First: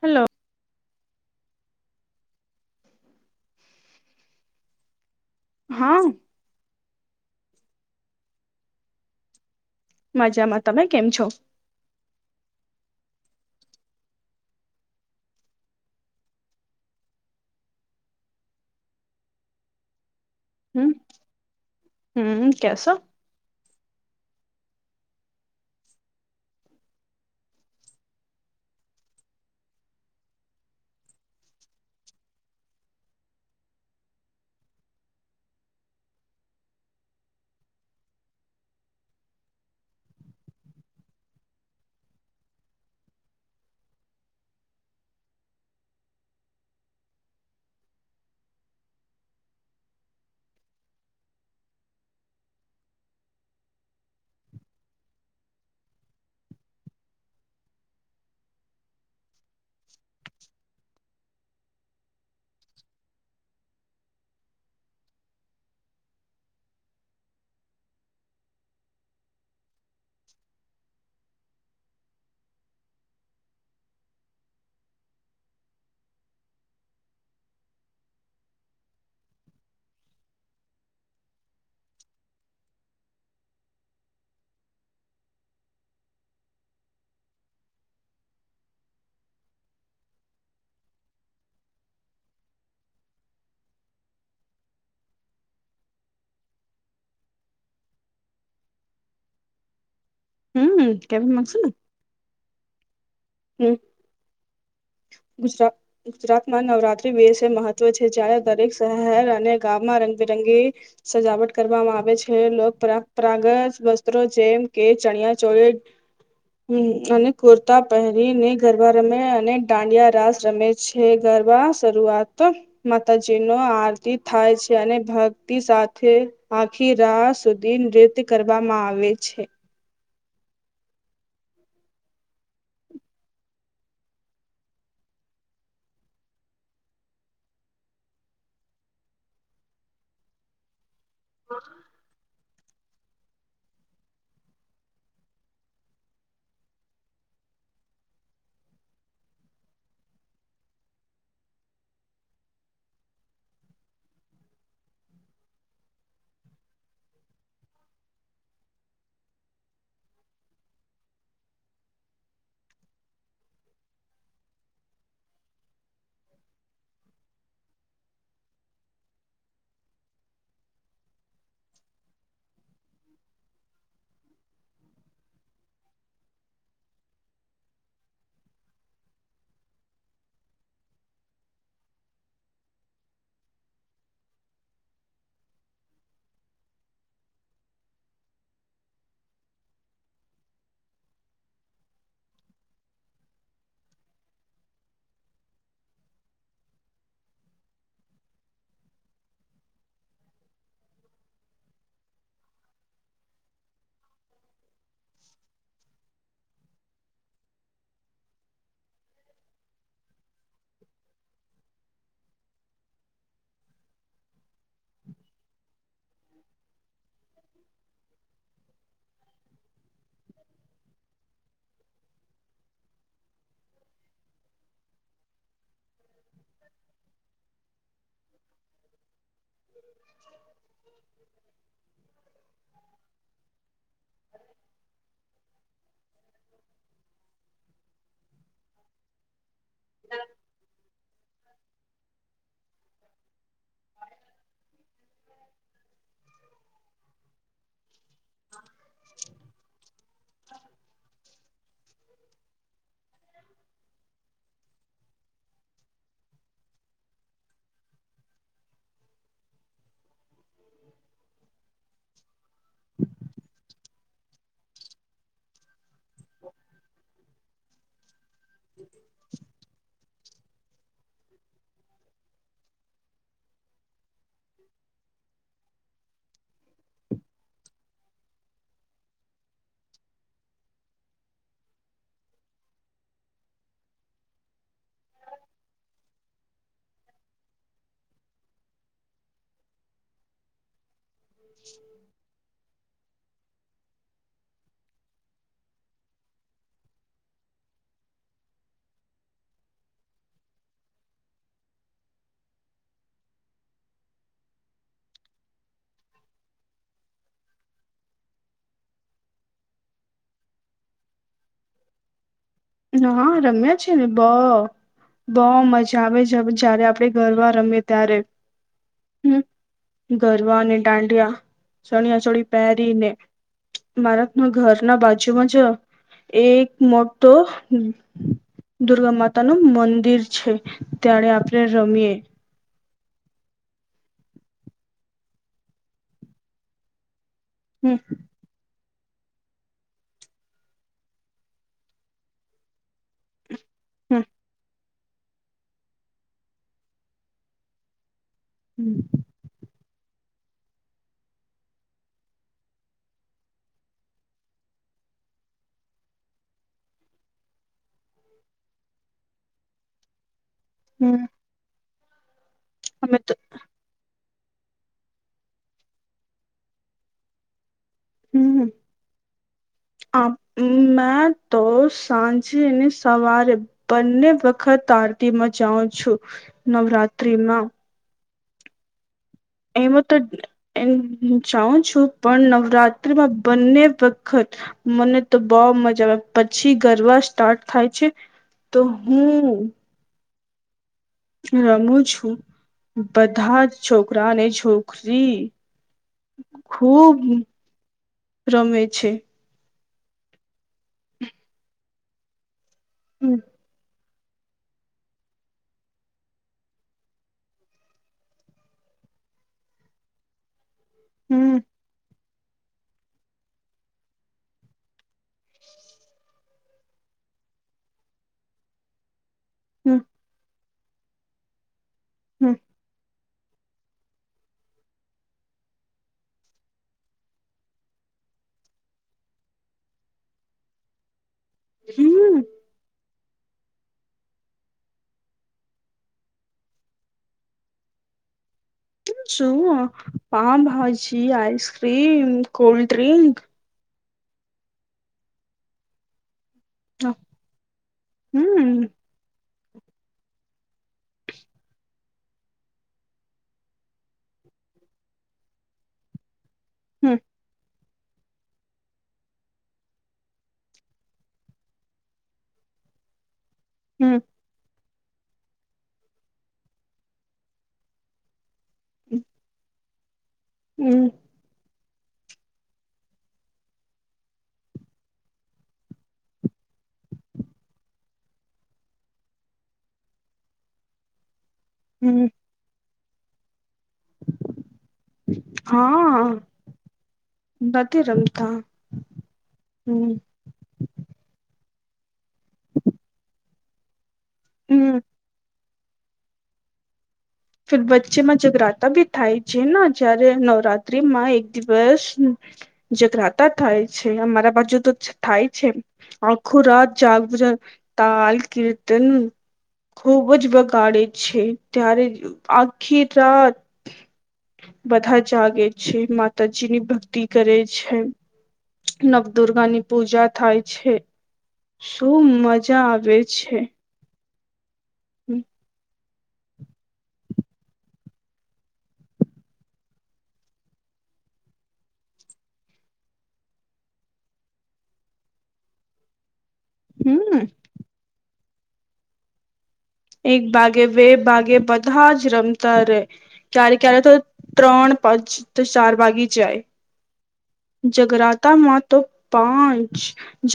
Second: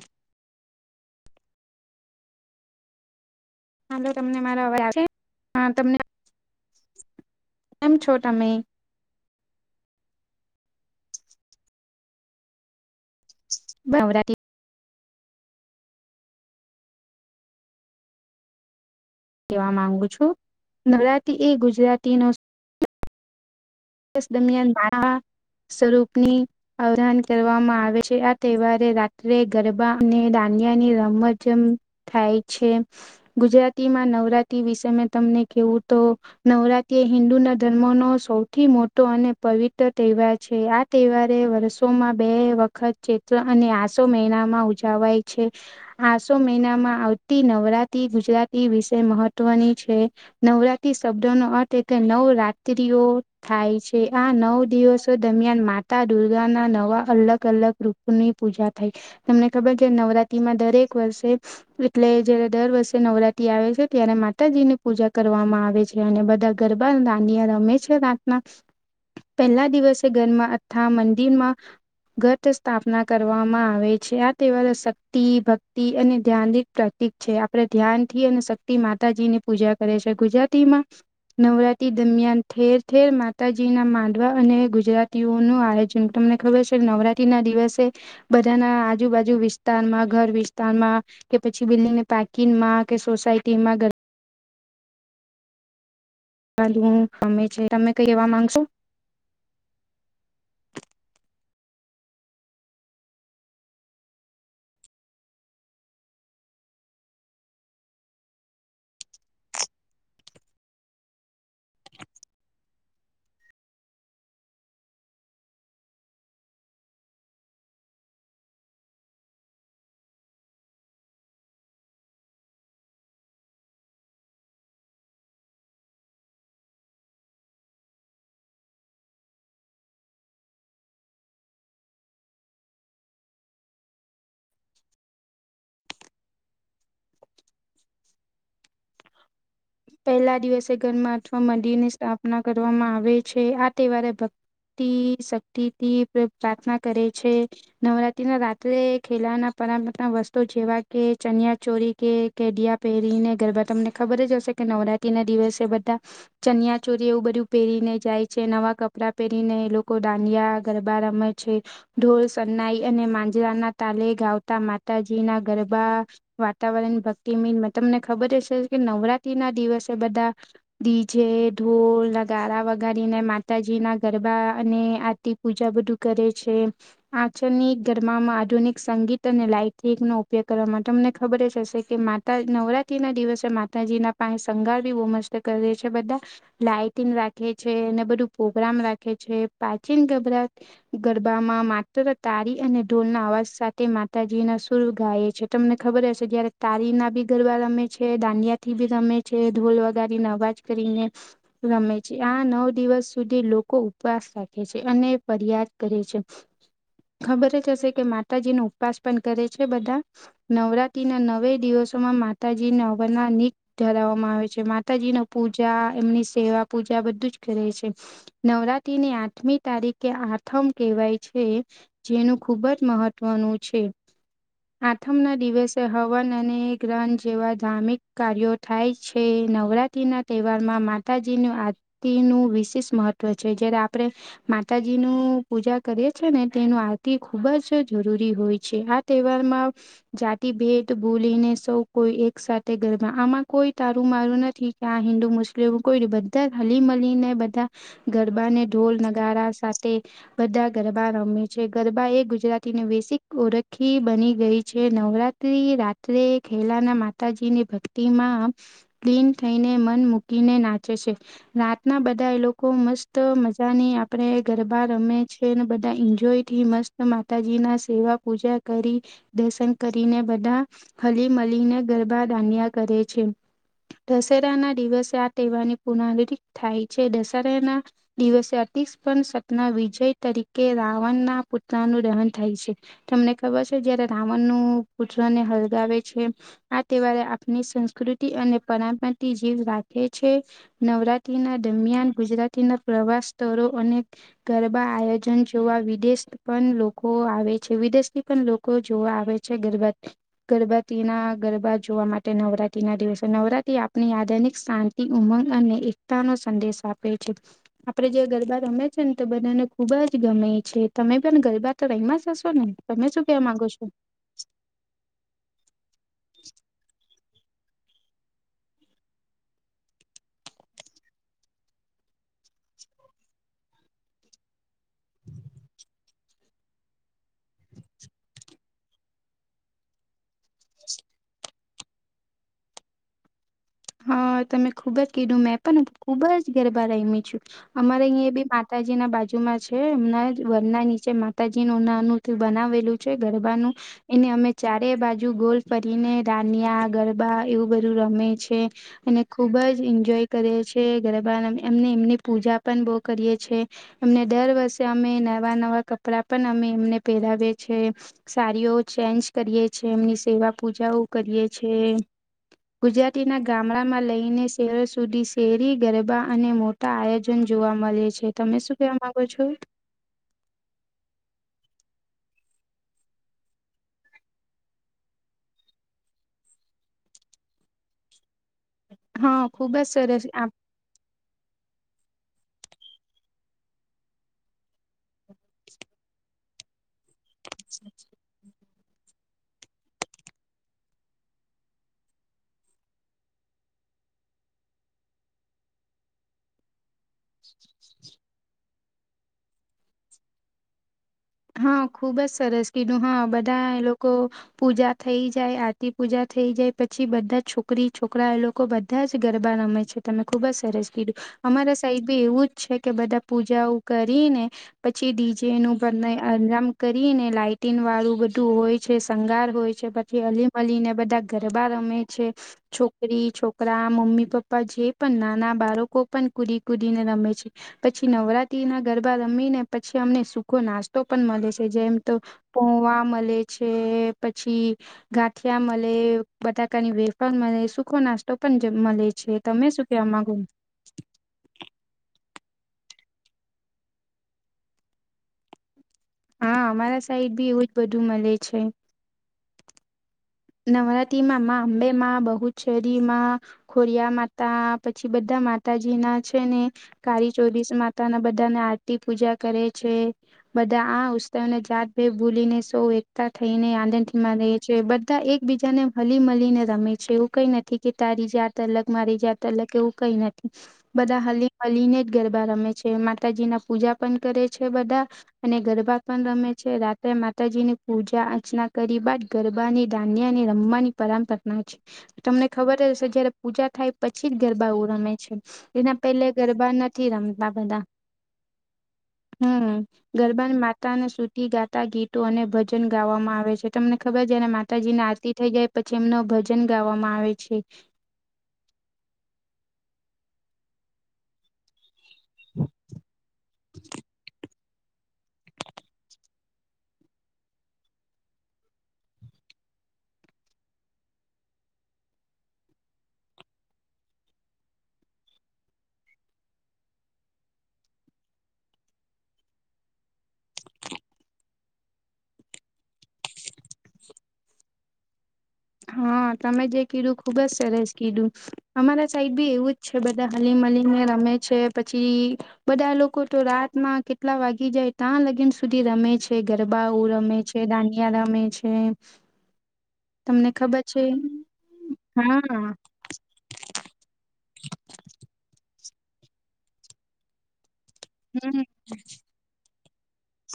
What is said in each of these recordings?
Hello. હાલો તમને મારાવા છે? હા તમને કેમ છો તમે? મજામાં તમે કેમ છો? ભાવરાતી [unintelligible] કેવા માંગુ છું, હમ નવરાતી એ ગુજરાતી નો હમ કસો? દરમિયાન સ્વરૂપની- અવાન કરવામાં આવે છે આ તહેવારે રાત્રે ગરબા અને દાડીનિયાની રમજમ થાય છે, ગુજરાતીમાં નવરાત્રી વિશે મેં તમને કેવું તો નવરાત્રી એ હિન્દુ ના ધર્મનો સૌથી મોટો અને પવિત્ર તહેવાર છે આ તહેવારે વર્ષોમાં બે વ ખત ચૈત્ર અને આસો મહિનામાં ઉજાવાય છે. આસો મહિનામાં આવતી નવરાત્રી ગુજરાતી વિશે મહત્વની છે. નવરાત્રી શબ્દો નો અર્થ એટલે નવરાત્ર્રીઓ. થાય છે આ નવ દિવસો દરમિયાન માતા દુર્ગાના નવા અલગ અલગ રૂપ ની પૂજા થાય, તમને ખબર છે નવરાત્રીમાં દરેક વર્ષે એટલે જયારે દર વર્ષે નવરાત્રી આવે છે ત્યારે માતાજીની પૂજા કરવામાં આવે છે. અને બધા ગરબા દાડીયા રમે છે રાતના. પહેલા દિવસે ઘરમાં અથા મંદિરમાં ગટ સ્થાપના કરવામાં આવે છે આ તેવા શક્તિ ભક્તિ અને ધ્યાન ઠક છે આપડે ધ્યાનથી અને શક્તિ માતાજીની પૂજા કરે છે ગુજરાતીમાં નવરાત્રી દરમિયાન ઠેર ેર માતાજીના માંડવા અને ગુજરાતીઓનું આયોજન તમને ખબર છે નવરાત્રી ના દિવસે બધાના આજુબાજુ વિસ્તારમાં ઘર વિસ્તારમાં. કે પછી બિલ્ડીંગને પાર્કિંગગમાં કે સોસાયટી માં ક હું તમે છે તમે કઈ એવા માંગશો? હમ કેમ માંગસુ ને. હમ. ગુજરાત ગુજરાતમાં નવરાત્રી વિશે મહત્વ છે જય્યારે દરેક શહેર અને ગામમાં રંગબેરંગી સજાવટ કરવામાં આવે છે લોક પરંપરાગત વસ્ત્રો જેમ કે ચણિયાચોળી. હમ અને કુર્તા પહેરીને ગરબા રમે અને દાંડિયા રાસ રમે છે ગરબા શરૂઆત માતાજીનો આરતી થાય છે અને ભક્તિ સાથે આખી રાહ સુધી નૃત્ય કરવામાં આવે છે. પહેલા દિવસે ઘરમાં અથવા મંદિરની સ્થાપના કરવામાં આવે છે આ તહેવારે ભક્તિ શક્તિથી પ્રાર્થના કરે છે. નવરાત્રીના રાત્રે ખેલાના પરપ વસ્તુ જેવા કે ચનિયાચોરી કે કેડિયા પહેરીને ગરબા તમને ખબર જ હશે કે નવરાત્રી ના દિવસે બધા ચનિયા ચોરી એવું બધું પહેરીને જાય છે નવા કપડાં પહેરીને એ લોકો ડાંડિયા ગરબ રમે છે. ઢોળ સન્નાઈ અને માંજરાના તાલે ગાવતા માતાજી ના ગરબા વાતાવરણ ભક્તિમિન તમને ખબર હશે કે નવરાત્રી ના દિવસે બધા ડીજે ઢોળ લગારા વગારીને માતાજી ના ગરબા અને આ પૂજા બધું કરે છે. આચળની ગરમામાં આધુનિક સંગીત અને લાઈટ નો ઉપયોગ કરવા માટે તમને ખબર જ હશે કે નવરાત્રી ના દિવસે માતાજીના પાસે શંગાર બી બહુ મસ્ત કરીે છે બધા લાાઈટિંગ રાખે છે અનેને બધું પ્રગ્રામ રાખે છે, પ્રાચીન ગબરાત ગરબામાં માત્ર તારી અને ઢોલ ના અવાજ સાથે માતાજી ના સુર ગાય છે. તમને ખબર હશે જયારે તારી ના બી ગરબા રમે છે, દાંડિયા થી બી ગમે છે ઢોલ વગારીને અવાજ કરીને રમે છે, આ નવ દિવસ સુધી લોકો ઉપવાસ રાખે છે અને ફરિયાદ કરે છે. ખબર જ હશે કે માતાજી ન ઉપવાસ પણ કરે છે, બધા નવરાત્રી ના નવે દિવસો માં માતાજીને અવરના નીત ધરાવવામાં આવે છે. માતાજી ન પૂજા એમની સેવા પૂજા બધું જ કરે છે, નવરાત્ર ની આઠમી તારીખે આથમ કહેવાય છે. જેનું ખુબ જ મહત્વનું છે. આથમ ના દિવસે હવન અને ગ્રન જેવા ધાર્મિક કાર્યો થાય છે નવરાત્રી ના તહેવારમાં માતાજીનું આ નું વિશેષ મહત્વ છે, જયારે આપણે માતાજી નું પૂજા કરે છે ને તેનું આરતી ખુબ જ જરૂરી હોય છે, આ તહેવારમાં જાતિ ભેટ ભૂલીને સૌ કોઈ એક સાથે ગરબા આમાં કોઈ તારું મારું નથી કે આ હિન્દુ મુસ્લિમ કોઈ બધા હલી મીલી ને બધા ગરબાને ઢોલ નગારા સાથે બધા ગરબા રમે છે, ગરબા એ ગુજરાતીને વૈેશિક ઓળખી બની ગઈ છે, નવરાત રાત્રે ખેલાના માતાજી ની ભક્તિ માં ક્લીન થઈને મન મૂકીને નાચે છે. રાતના બધા એ લોકો મસ્ત મજાની આપડે ગરબા રમે છે. છેને બધા એન્જોય થી મસ્ત માતાજી ના સેવા પૂજા કરી દર્શન કરીને બધા હલીમલીને ગરબા દાન્યા કરે છે. દશેરા ના દિવસે આ તહેવારની પુનાવ થાય છે, દશેરાના દિવસે અતિસ્પ સપના વિજય તરીકે રાવણના પુત્રનું દહન થાય છે. તમને ખબર છે જયારે રાવણ નું પુત્રને હલગાવે છે? આ તહેવારે આપણી સંસ્કૃતિ અને પરંપરાની જીવ રાખે છે. નવરાત્રી ના દરમિયાન ગુજરાતીના પ્રવાસ સ્થરો અને ગરબા આયોજન જોવા વિદેશ પણ લોકો આવે છે વિદેશ થી પણ લોકો જોવા આવે છે, ગરબત ગરબાતી ના ગરબા જોવા માટે નવરાત્ર ના દિવસે નવરાત્રી આપની આધનિક શાંતિ ઉમંગ અને એકતા નો સંદેશ આપે છે. આપડે જે ગરબા રમે છે ને તો બંનેને ખુબ જ ગમે છે તમે પણ ગરબા તો રહીમાં જ હશો ને? તમે શું હા, કેવા માંગો રમ્યા છો? છે ને બહ બહ મજા આવે જારે આપડણે ઘરવા રમીએ ત્યારે હમ્મ ગરબ અને દાંડિયા ચણિયા ચોળી. પહેરીને મારા ઘરના બાજુમાં જ એક મો તો હ દુર્ગા માતા ન મંદિર છે, ત્યારે આપણે રમીએે. હા, તમે ખુબ જ કીધું મેં પણ ખુબ જ ગરબા રહીમી છું. હમ અમારે અહીં એ બી માતાજી ના બાજુમાં છે. એમના વરના નીચે માતાજી ન નાનું બનાવેલું છે ગરબાનું હમ એને અમે ચારે બાજુ ગોલ કરીરીને રાનિયા ગરબા એવું બધું રમે છે. અને ખુબ જ એન્જોય કરીએ છે, ગરબા એમને એમની પૂજા પણ બો કરીએ છે. એમને દર વર્ષે અમે નવા નવા કપડા પણ અમે એમને પહેરાવીએ છે. સારીઓ ચેન્જ કરીએે છીએ એમની સેવા પૂજાઓ હમ કરીએ છે, અમે તો ગુજરાતીના ગામડામાં લઈને શહેરો સુધી શેરી ગરબા અને મોટા આયોજન જોવા મલે છે. તમે હમ શું કેવા માંગો છો? આ મેં તો સાંજે ને સવારે બંને વખત આરતીમાં જાાવુ છું નવરાત્રીમાં હા. ખુબ જ એમાં તો સરસ આપ જાઉ છું પણ નવરાત્રીમાં બંને વખત મને તો બો મજા આવે પછી ગરબા સ્ટાર્ટ થાય છે, તો હું રમું છું બધા જ છોકરાને છોકરી ખુબ રમે છે. હા ખુબ જ સરસ કીધું હા હમ બધા એ લોકો પૂજા થઈ જાય આરતી પૂજા થઈ જાય પછી બધા છોકરી છોકરા એ લોકો બધા જ ગરબા રમે છે. તમે ખુબ જ સરસ કીધું હમ અમારા સાઈબી એવું જ છે કે બધા પૂજાઓ કરીને પછી ડીજેનું આજમ કરી ને લાઇટિન વાળું બધું હોય છે, શંગાર હોય છે, હમ પછી અલીમ મળીને બધા ગરબા રમે છે, હમ છોકરી છોક રા મમ્મી પપ્પા જે પણ નાના બાળકો પણ કુદી કુદીને રમે છે. પછી નવરાત્રી ના ગરબા રમી ને પછી અમને સુખો નાસ તો પણ મલે છે, જેમ તો હમ પોવા મલે છે, પછી ગાંઠિયા મલે બટાકાની વેફળ મલે સુખો નાસ્તો પણ મલે છું પાઉભાજી, આઈસ્ક્ર્રીમ, કોલ્ડ ડ્રિંક હા અમારા હમ સાઈડ બી એવું જ બધું મલે છે. હમ નવરાત્રીમાં માં અંબેમાં, બહુચેરીમાં ખોરિયા માતા પછી બધા માતાજીના છે ને કાળી ચોરીસ મા તાના બધાને આરતી પૂજા કરે છે. બધા આ ઉત્સવ ને જાત ભે ભૂલી ને સૌ એકતા થઈને હમ આનંદથી માને છે બધા એકબીજાને હલી મલીને રમે છે, એવું કઈ નથી કે તારી જે તલક મારી જાય તલક એવું કઈ નથી હમ બધા હલી મલી ને જ ગરબા રમે છે, માતાજી ના પૂજા પણ કરે છે બધા અને ગરબા પણ રમે છે, રાત્રે માતાજીની પૂજા અર્ચના કરી બાદ ગરબાની ધાન્યની રમવાની પરંપરાના છે, હમ તમને ખબર હશે જયારે પૂજા થાય પછી જ ગરબા ઓ રમે છે એના હા પેલે ગરબા નથી રમતા બધા નથી રમતા હમ ગર બા માતાને સુતી ગાતા ગીતો અને ભજન ગાવામાં આવે છે, તમને ખબર છે ને હમ તાજી ના આરતી થઈ જાય પછી એમનો ભજન ગાવામાં આવે છે વચ્ચેમાં જગરાતા ભી થાય છે, ને જયારે નવરાત્રીમાં એક દિવસ હ જઘરાતા થાય છે, અમારા બાજુ તો થાય છે, આખું રાત જાગૃત તાલ કીર્તન ખુબ જ બગાડે છે, ત્યારે આખી રાત બધા જાગે જ છે, માતાજી ની ભક્તિ કરે છે. નવદુર્ગાની પૂજા થાય છે. શું મજા આવે છે. હમ. હા તમે જે કીધું ખુબ જ સરસ કીધું અમારા સાઈડ બી એવું જ છે, બધા હલી મલીને રમે છે, પછી બધા લોકો તો રાતમાં કેટલા વાગી જાય ત્યાં સુધી રમે છે? ગરબાઓ હમ રમે છે, દાનિયા રમે છે. એક તમને ખબર ભાગે, છે બે ભાગે, બધા જ હા રમતા રે. ક્યારે ક્યારે તો ત્રણ, પાંચ તો ચાર વાગી જાય. હમ જગરાતામાં. તો પાંચ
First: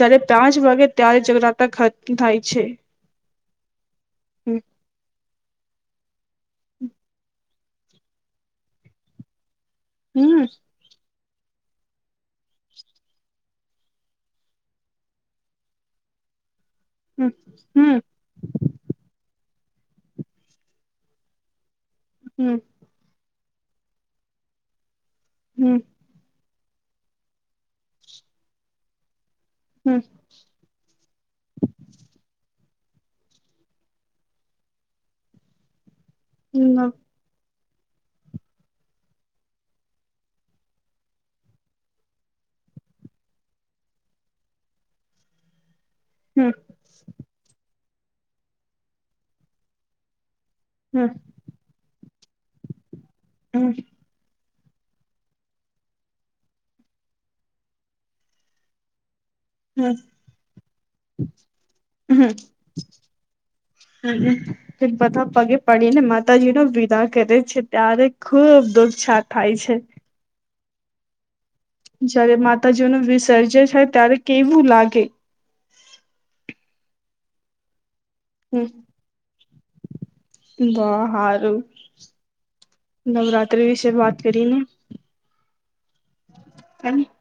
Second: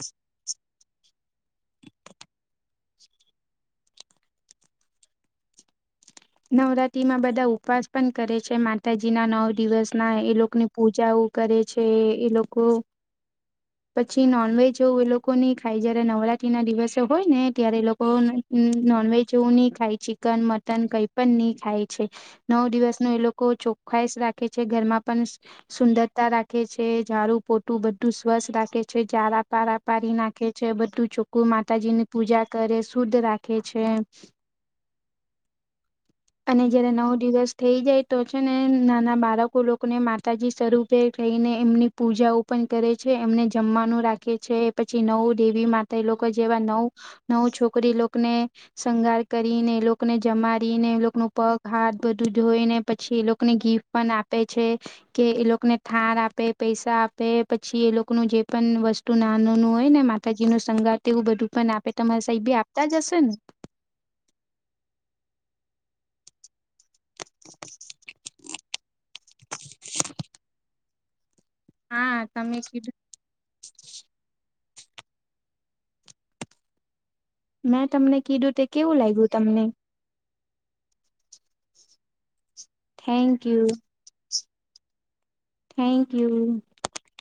જારે, પાંચ વાગે ત્યારે જગરાતા થાય છે. હમ નવરાત્રીમાં બધા ઉપવાસ પણ કરે છે, માતાજી ના નવ દિવસ ના એ હમ લોકોની પૂજાઓ કરે છે એ એ લોકો પછી નોનવેજ એ લોકો ની ખાઈ, જયારે નવરાત્રી ના દિવસે હોય હમ ને ત્યારે એ હમ લોકો એમ નોનવેજ એવું નહીં ખાય, ચિકન મટન કંઈ પઈ નહીં ખાય. છે, હમ નવ દિવસ ન એ લોકો ચોખાઈશ રાખે છે, ઘરમાં પણ હમ સુંદરતા રાખે છે, ઝાડું-પોટું બધું સ્વસ્થ રાખે છે, ઝાડા-પારા હમ પાડી ના રાખે છે, બધું ચોખ્ખું માતાજીની પૂજા કરે, શુદ્ધ રાખે છે. અને જ્યારે હમ ન દિવસ થઈ જાય તો છે ને, નાના બાળકો લોકોને માતાજી સ્વરૂપે થઈને એમની પૂજાઓ પણ કરે છે, એમને જમવાનું રાખે છે, પછી નવ દેવી મા એ લોકો હમ જેવા નવ નવ છોકરી લોકને શૃંગાર કરીને એ લોકો એકને જમારીને, એ લોકો નું પગ હાથ બધું ધોઈને, પછી એ લોકોને હમ ગીફ્ટ પણ આપે. છે કે એ લોકોને થાર આપે, પૈસા આપે, પછી એ લોકનું જે પણ વસ્તુ. હું નાનો નું હોય હમ ને, માતાજી નું શણગાર, તે એવું બધું પણ આપે. તમારા સાહેબી આપતા જ હશે ને? હમમ. તે બધા પગે પડીને માતાજી નો વિદા કરે છે, ત્યારે ખુબ દુખછા થાય છે. શ [unintelligible] જયારે તમે કીધું માતાજીઓ ન વિસર્જ થાય ત્યારે કેવું લાગે. મેં તમને કીધું તે કેવું લાગ્યું તમને? વાહ, હારું. થેન્ક નવરાત્રી યુ વિશે વાત કરીને. Thank you. ત [unintelligible]